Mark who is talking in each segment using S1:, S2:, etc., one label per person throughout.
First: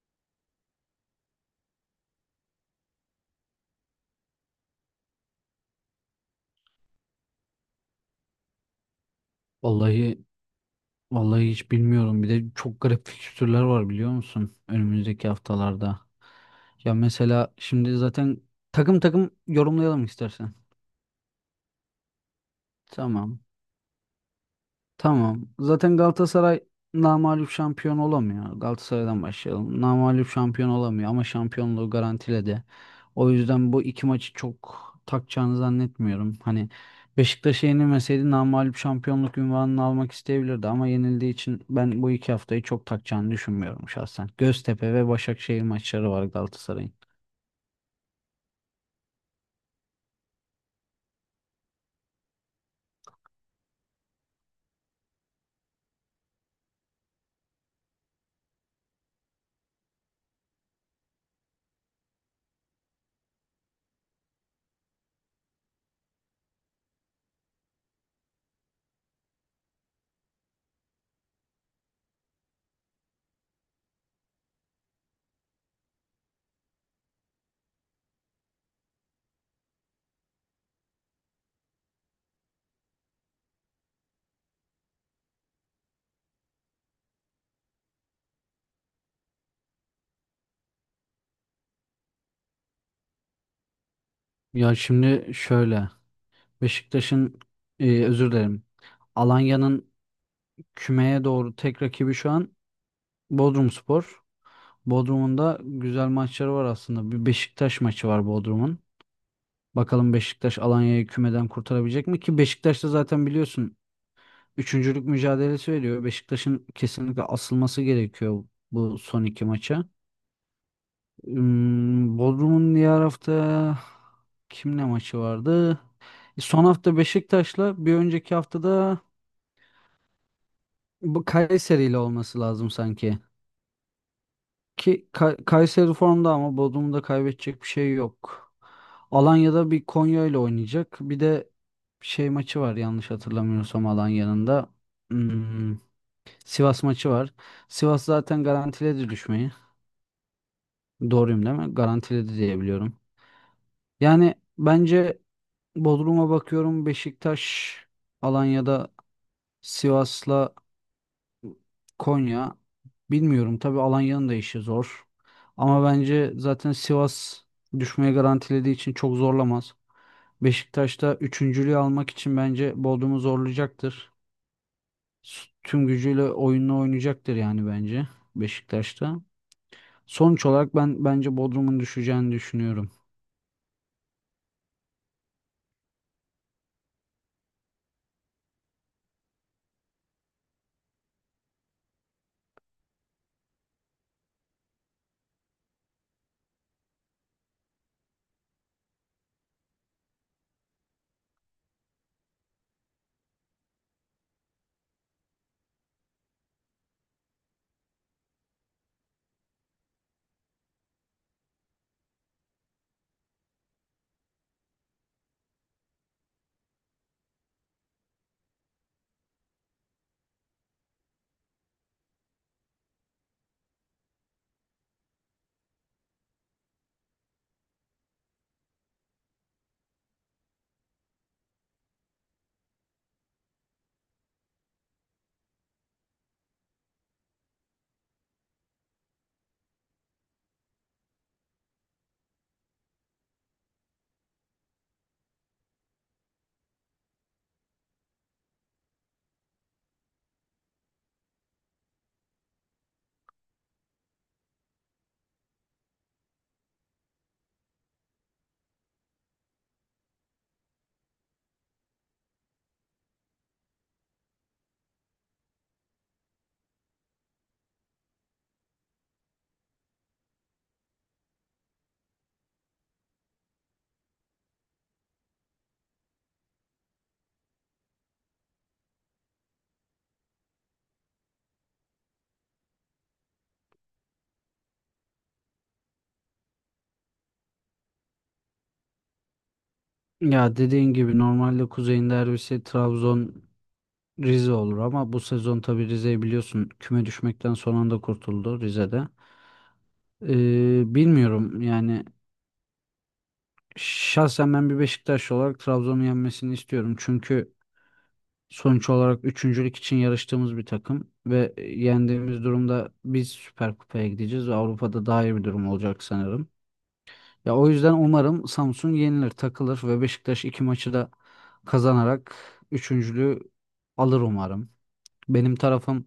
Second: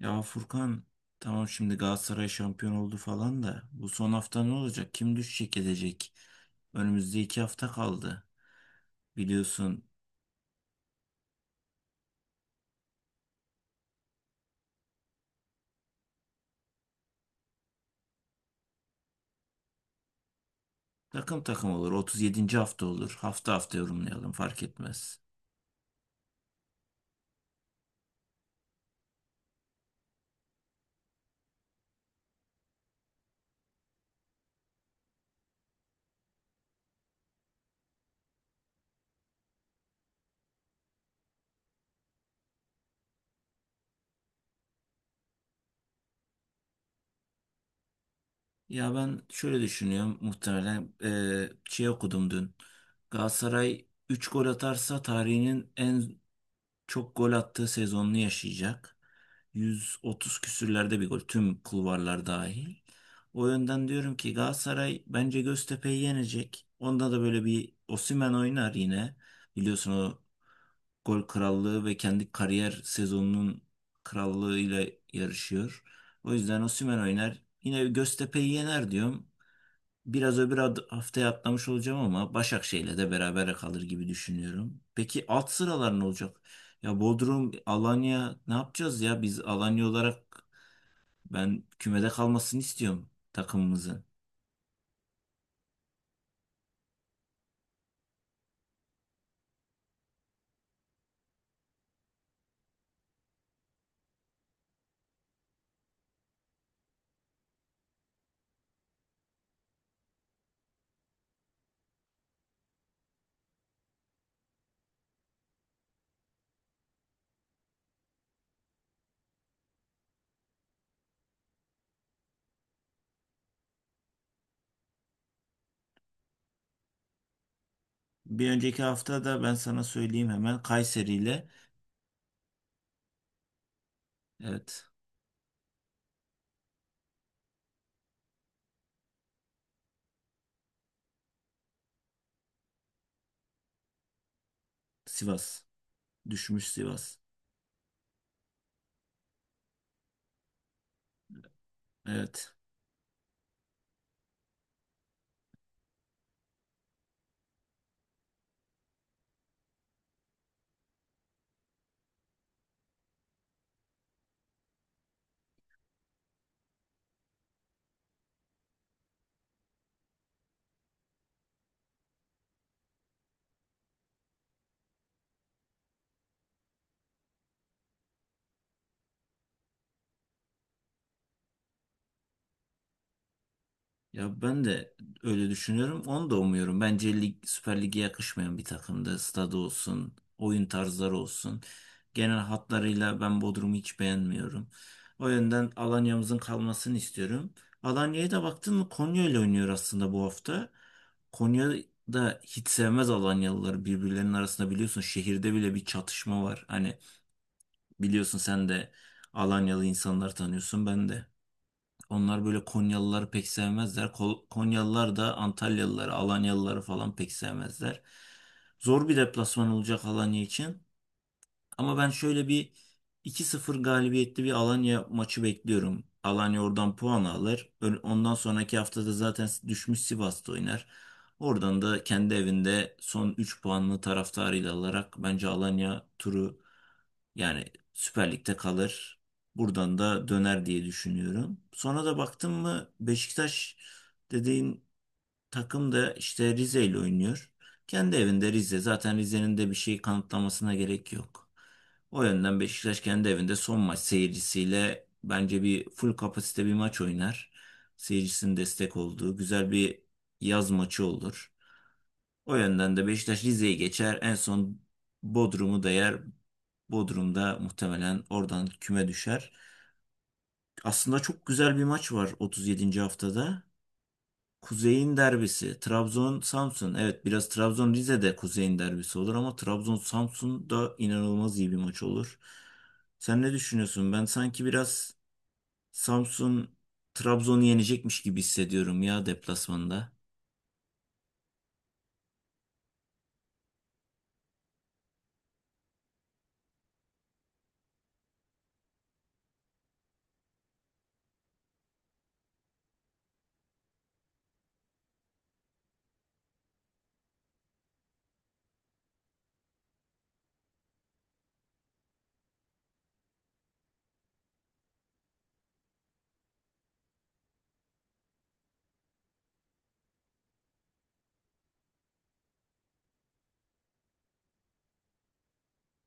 S1: Ya Furkan, tamam, şimdi Galatasaray şampiyon oldu falan da bu son hafta ne olacak? Kim düşecek edecek? Önümüzde 2 hafta kaldı. Biliyorsun
S2: Vallahi vallahi hiç bilmiyorum. Bir de çok garip fikstürler var biliyor musun? Önümüzdeki haftalarda. Ya mesela şimdi zaten takım takım yorumlayalım istersen.
S1: takım takım olur. 37. hafta olur.
S2: Tamam.
S1: Hafta hafta yorumlayalım, fark etmez.
S2: Tamam. Zaten Galatasaray namağlup şampiyon olamıyor. Galatasaray'dan başlayalım. Namağlup şampiyon olamıyor ama şampiyonluğu garantiledi. O yüzden bu iki maçı çok takacağını zannetmiyorum. Hani Beşiktaş'a yenilmeseydi namağlup şampiyonluk unvanını almak isteyebilirdi ama yenildiği için ben bu iki haftayı çok takacağını düşünmüyorum şahsen. Göztepe ve Başakşehir maçları var Galatasaray'ın.
S1: Ya ben şöyle düşünüyorum, muhtemelen şey okudum dün. Galatasaray 3 gol atarsa tarihinin en çok gol attığı sezonunu yaşayacak. 130 küsürlerde bir gol, tüm kulvarlar dahil. O yönden diyorum ki Galatasaray bence Göztepe'yi yenecek. Onda da böyle bir Osimhen oynar yine. Biliyorsun o gol krallığı ve kendi kariyer sezonunun krallığıyla yarışıyor. O yüzden Osimhen oynar. Yine Göztepe'yi yener diyorum. Biraz öbür haftaya atlamış olacağım ama Başakşehir'le de beraber kalır gibi düşünüyorum. Peki alt sıralar ne olacak? Ya Bodrum, Alanya ne yapacağız ya? Biz Alanya olarak ben kümede kalmasını istiyorum takımımızın.
S2: Ya şimdi şöyle Beşiktaş'ın özür dilerim. Alanya'nın kümeye doğru tek rakibi şu an Bodrumspor. Bodrum'un da güzel maçları var aslında. Bir Beşiktaş maçı var Bodrum'un. Bakalım Beşiktaş Alanya'yı kümeden kurtarabilecek mi? Ki Beşiktaş da zaten biliyorsun üçüncülük mücadelesi veriyor. Beşiktaş'ın kesinlikle asılması gerekiyor bu son iki maça. Bodrum'un diğer hafta kimle maçı vardı? Son hafta Beşiktaş'la bir önceki
S1: Bir önceki
S2: haftada
S1: hafta da ben sana söyleyeyim, hemen Kayseri
S2: bu
S1: ile.
S2: Kayseri'yle olması lazım sanki.
S1: Evet.
S2: Kayseri formda ama Bodrum'da kaybedecek bir şey yok. Alanya'da bir Konya ile oynayacak. Bir de şey maçı var yanlış hatırlamıyorsam Alanya'nın da.
S1: Sivas
S2: Hmm,
S1: düşmüş,
S2: Sivas maçı
S1: Sivas.
S2: var. Sivas zaten garantiledi düşmeyi. Doğruyum değil mi? Garantiledi
S1: Evet.
S2: diye biliyorum. Yani bence Bodrum'a bakıyorum Beşiktaş, Alanya'da Sivas'la Konya bilmiyorum tabii Alanya'nın da işi zor. Ama bence zaten Sivas düşmeye garantilediği için çok zorlamaz. Beşiktaş'ta üçüncülüğü almak için bence Bodrum'u zorlayacaktır. Tüm gücüyle oyununu oynayacaktır yani bence Beşiktaş'ta. Sonuç olarak ben bence Bodrum'un düşeceğini düşünüyorum.
S1: Ya ben de öyle düşünüyorum. Onu da umuyorum. Bence lig, Süper Lig'e yakışmayan bir takımdı. Stadı olsun, oyun tarzları olsun. Genel hatlarıyla ben Bodrum'u hiç beğenmiyorum. O yönden Alanya'mızın kalmasını istiyorum. Alanya'ya da baktın mı, Konya ile oynuyor aslında bu hafta. Konya da hiç sevmez Alanyalıları, birbirlerinin arasında biliyorsun şehirde bile bir çatışma var. Hani biliyorsun sen de Alanyalı insanlar tanıyorsun, ben de. Onlar böyle Konyalıları pek sevmezler. Konyalılar da Antalyalıları, Alanyalıları falan pek sevmezler. Zor bir deplasman olacak Alanya için. Ama ben şöyle bir 2-0 galibiyetli bir Alanya maçı bekliyorum. Alanya oradan puan alır. Ondan sonraki haftada zaten düşmüş Sivas'ta oynar. Oradan da kendi evinde son 3 puanını taraftarıyla alarak bence Alanya turu, yani Süper Lig'de kalır. Buradan da döner diye düşünüyorum. Sonra da baktım mı, Beşiktaş dediğin takım da işte Rize ile oynuyor. Kendi evinde Rize. Zaten Rize'nin de bir şey kanıtlamasına gerek yok. O yönden Beşiktaş kendi evinde son maç seyircisiyle bence bir full kapasite bir maç oynar. Seyircisinin destek olduğu güzel bir yaz maçı olur. O yönden de Beşiktaş Rize'yi geçer. En son Bodrum'u da yer. Bodrum'da muhtemelen oradan küme düşer. Aslında çok güzel bir maç var 37. haftada. Kuzey'in derbisi. Trabzon-Samsun. Evet, biraz Trabzon-Rize'de Kuzey'in derbisi olur ama Trabzon-Samsun da inanılmaz iyi bir maç olur. Sen ne düşünüyorsun? Ben sanki biraz Samsun Trabzon'u yenecekmiş gibi hissediyorum ya, deplasmanda.
S2: Ya dediğin gibi normalde Kuzey'in derbisi Trabzon Rize olur ama bu sezon tabii Rize'yi biliyorsun küme düşmekten son anda kurtuldu Rize'de. Bilmiyorum yani şahsen ben bir Beşiktaşlı olarak Trabzon'un yenmesini istiyorum. Çünkü sonuç olarak üçüncülük için yarıştığımız bir takım ve yendiğimiz durumda biz Süper Kupa'ya gideceğiz ve Avrupa'da daha iyi bir durum olacak sanırım. Ya o yüzden umarım Samsun yenilir, takılır ve Beşiktaş iki maçı da kazanarak üçüncülüğü alır umarım. Benim tarafım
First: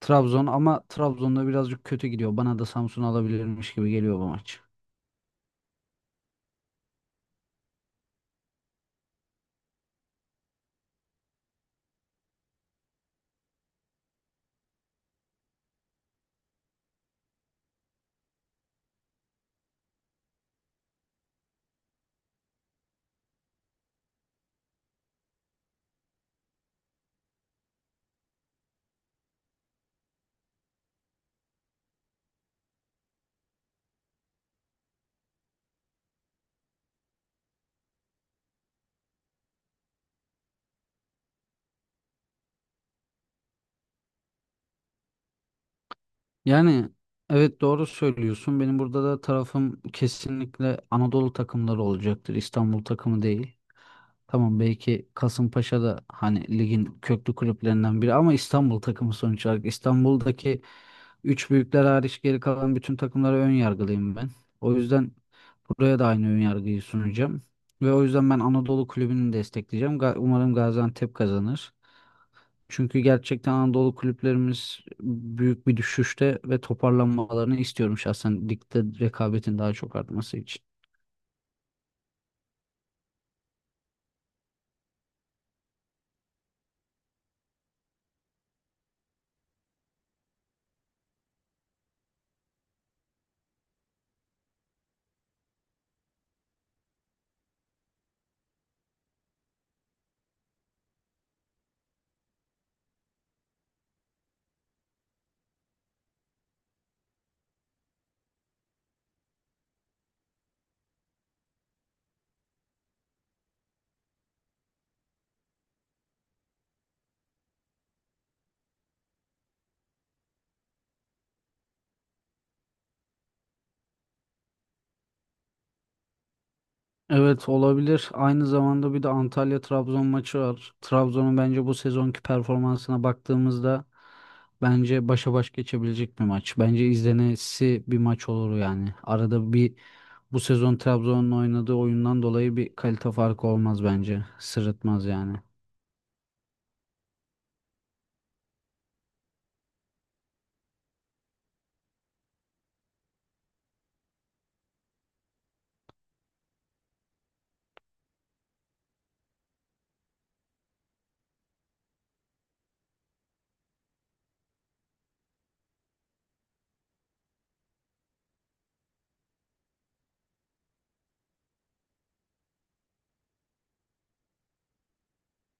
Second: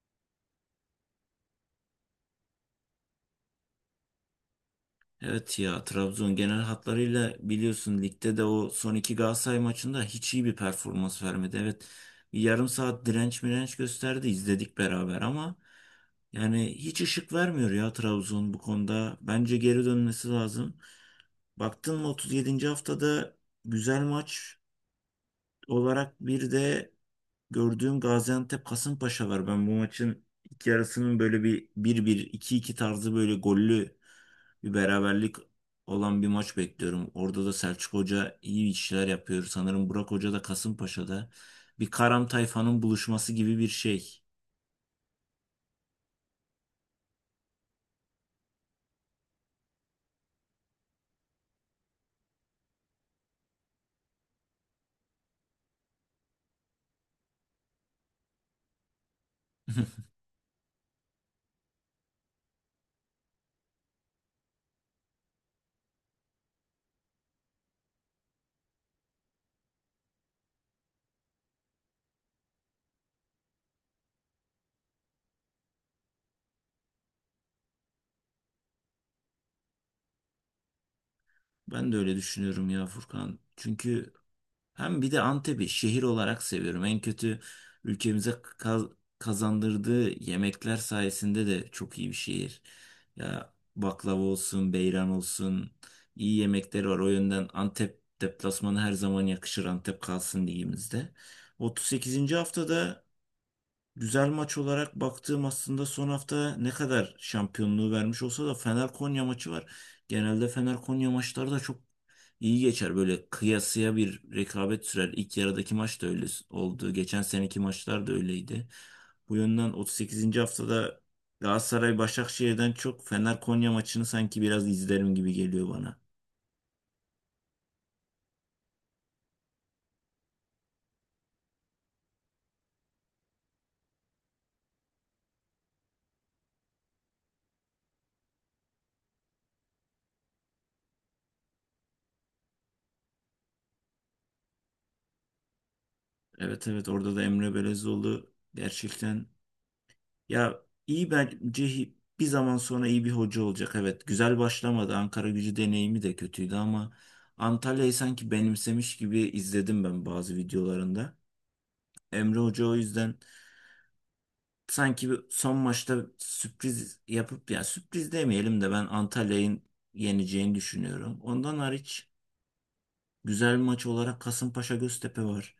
S2: Trabzon ama Trabzon'da birazcık kötü gidiyor. Bana da Samsun alabilirmiş gibi geliyor bu maç.
S1: Evet ya, Trabzon genel hatlarıyla biliyorsun ligde de o son iki Galatasaray maçında hiç iyi bir performans vermedi. Evet, bir yarım saat direnç mirenç gösterdi, izledik beraber, ama yani hiç ışık vermiyor ya Trabzon bu konuda. Bence geri dönmesi lazım. Baktın mı, 37. haftada güzel maç olarak bir de gördüğüm Gaziantep Kasımpaşa var. Ben bu maçın ilk yarısının böyle bir 1 iki 2 tarzı böyle gollü bir beraberlik olan bir maç bekliyorum. Orada da Selçuk Hoca iyi işler yapıyor. Sanırım Burak Hoca da Kasımpaşa'da. Bir Karam Tayfa'nın buluşması gibi bir şey.
S2: Yani evet doğru söylüyorsun. Benim burada da tarafım kesinlikle Anadolu takımları olacaktır. İstanbul takımı değil. Tamam belki Kasımpaşa da hani ligin köklü kulüplerinden biri ama İstanbul takımı sonuç olarak. İstanbul'daki üç büyükler hariç geri kalan bütün takımlara ön yargılıyım ben. O yüzden buraya da aynı ön yargıyı sunacağım. Ve o yüzden ben Anadolu kulübünü destekleyeceğim. Umarım Gaziantep kazanır. Çünkü gerçekten Anadolu kulüplerimiz büyük bir düşüşte ve toparlanmalarını istiyorum şahsen ligde rekabetin daha çok artması için.
S1: Ben de öyle düşünüyorum ya Furkan. Çünkü hem bir de Antep'i şehir olarak seviyorum. En kötü ülkemize kazandırdığı yemekler sayesinde de çok iyi bir şehir. Ya baklava olsun, beyran olsun, iyi yemekleri var. O yönden Antep deplasmanı her zaman yakışır. Antep kalsın ligimizde. 38. haftada güzel maç olarak baktığım, aslında son hafta ne kadar şampiyonluğu vermiş olsa da, Fener-Konya maçı var. Genelde Fener-Konya maçları da çok iyi geçer. Böyle kıyasıya bir rekabet sürer. İlk yarıdaki maç da öyle oldu. Geçen seneki maçlar da öyleydi. Bu yönden 38. haftada Galatasaray-Başakşehir'den çok Fener-Konya maçını sanki biraz izlerim gibi geliyor bana.
S2: Evet olabilir. Aynı zamanda bir de Antalya Trabzon maçı var. Trabzon'un bence bu sezonki performansına baktığımızda bence başa baş geçebilecek bir maç. Bence izlenesi bir maç olur yani. Arada bir bu sezon Trabzon'un oynadığı oyundan dolayı bir kalite farkı olmaz bence. Sırıtmaz yani.
S1: Evet evet, orada da Emre Belezoğlu gerçekten, ya, iyi bence, bir zaman sonra iyi bir hoca olacak. Evet, güzel başlamadı. Ankara gücü deneyimi de kötüydü ama Antalya'yı sanki benimsemiş gibi izledim ben bazı videolarında. Emre Hoca o yüzden sanki bir son maçta sürpriz yapıp, ya sürpriz demeyelim de, ben Antalya'nın yeneceğini düşünüyorum. Ondan hariç güzel maç olarak Kasımpaşa Göztepe var.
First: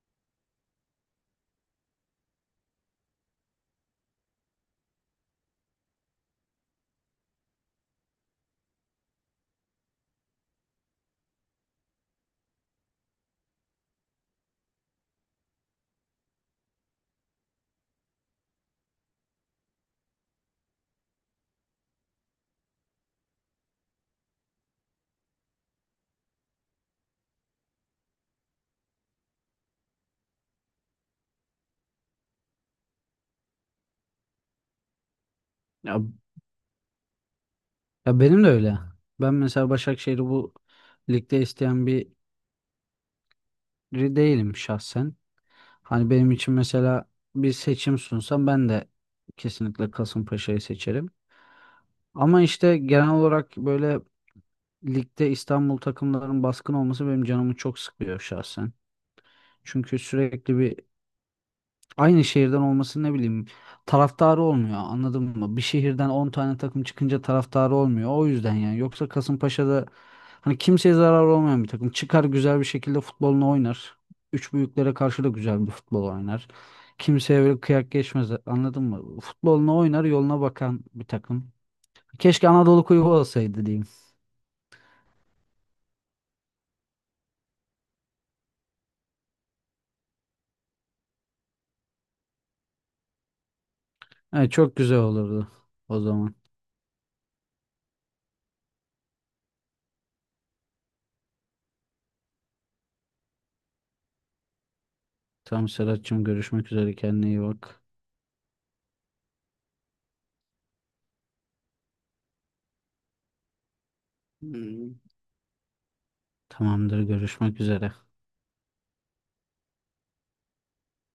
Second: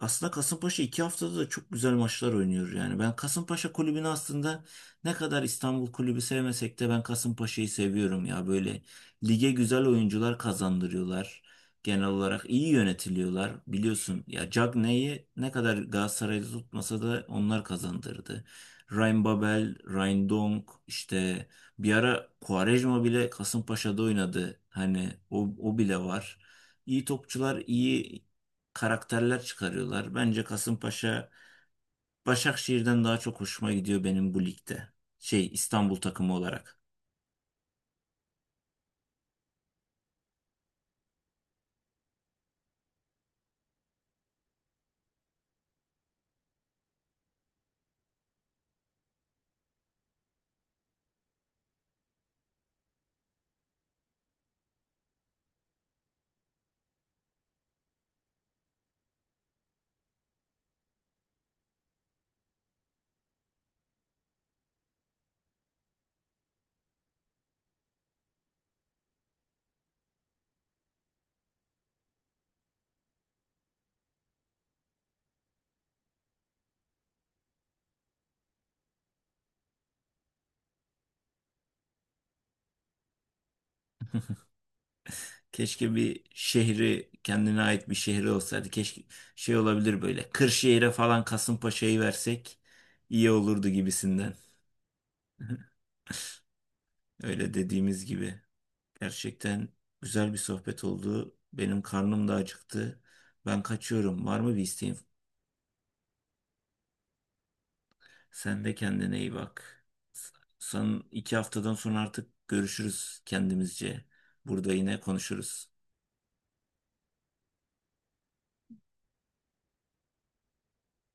S1: Aslında Kasımpaşa 2 haftada da çok güzel maçlar oynuyor yani. Ben Kasımpaşa kulübünü aslında, ne kadar İstanbul kulübü sevmesek de, ben Kasımpaşa'yı seviyorum ya. Böyle lige güzel oyuncular kazandırıyorlar. Genel olarak iyi yönetiliyorlar. Biliyorsun ya Cagney'i ne kadar Galatasaray'da tutmasa da onlar kazandırdı. Ryan Babel, Ryan Dong, işte bir ara Quaresma bile Kasımpaşa'da oynadı. Hani o, o bile var. İyi topçular, iyi karakterler çıkarıyorlar. Bence Kasımpaşa Başakşehir'den daha çok hoşuma gidiyor benim bu ligde. Şey, İstanbul
S2: Ya
S1: takımı olarak.
S2: Ya benim de öyle. Ben mesela Başakşehir'i bu ligde isteyen biri değilim şahsen. Hani benim için mesela bir seçim sunsam ben de kesinlikle Kasımpaşa'yı seçerim. Ama işte genel olarak böyle ligde İstanbul takımlarının baskın olması benim canımı çok sıkıyor şahsen. Çünkü sürekli bir aynı şehirden olması ne bileyim taraftarı olmuyor anladın mı? Bir şehirden 10 tane takım çıkınca taraftarı olmuyor. O yüzden yani yoksa Kasımpaşa'da hani kimseye zararı olmayan bir takım çıkar güzel bir şekilde futbolunu oynar. Üç büyüklere karşı da güzel bir futbol oynar. Kimseye böyle kıyak geçmez anladın mı? Futbolunu oynar yoluna bakan bir takım. Keşke Anadolu Kulübü olsaydı diyeyim.
S1: Keşke bir şehri, kendine ait bir şehri olsaydı. Keşke şey olabilir böyle. Kırşehir'e falan Kasımpaşa'yı versek iyi olurdu gibisinden.
S2: Evet, çok güzel olurdu o zaman.
S1: Öyle, dediğimiz gibi. Gerçekten güzel bir sohbet oldu. Benim karnım da acıktı. Ben kaçıyorum. Var mı bir isteğin?
S2: Tamam Serhat'cığım görüşmek üzere kendine iyi bak.
S1: Sen de kendine iyi bak. Son 2 haftadan sonra artık görüşürüz kendimizce. Burada
S2: Hmm.
S1: yine konuşuruz.
S2: Tamamdır görüşmek üzere.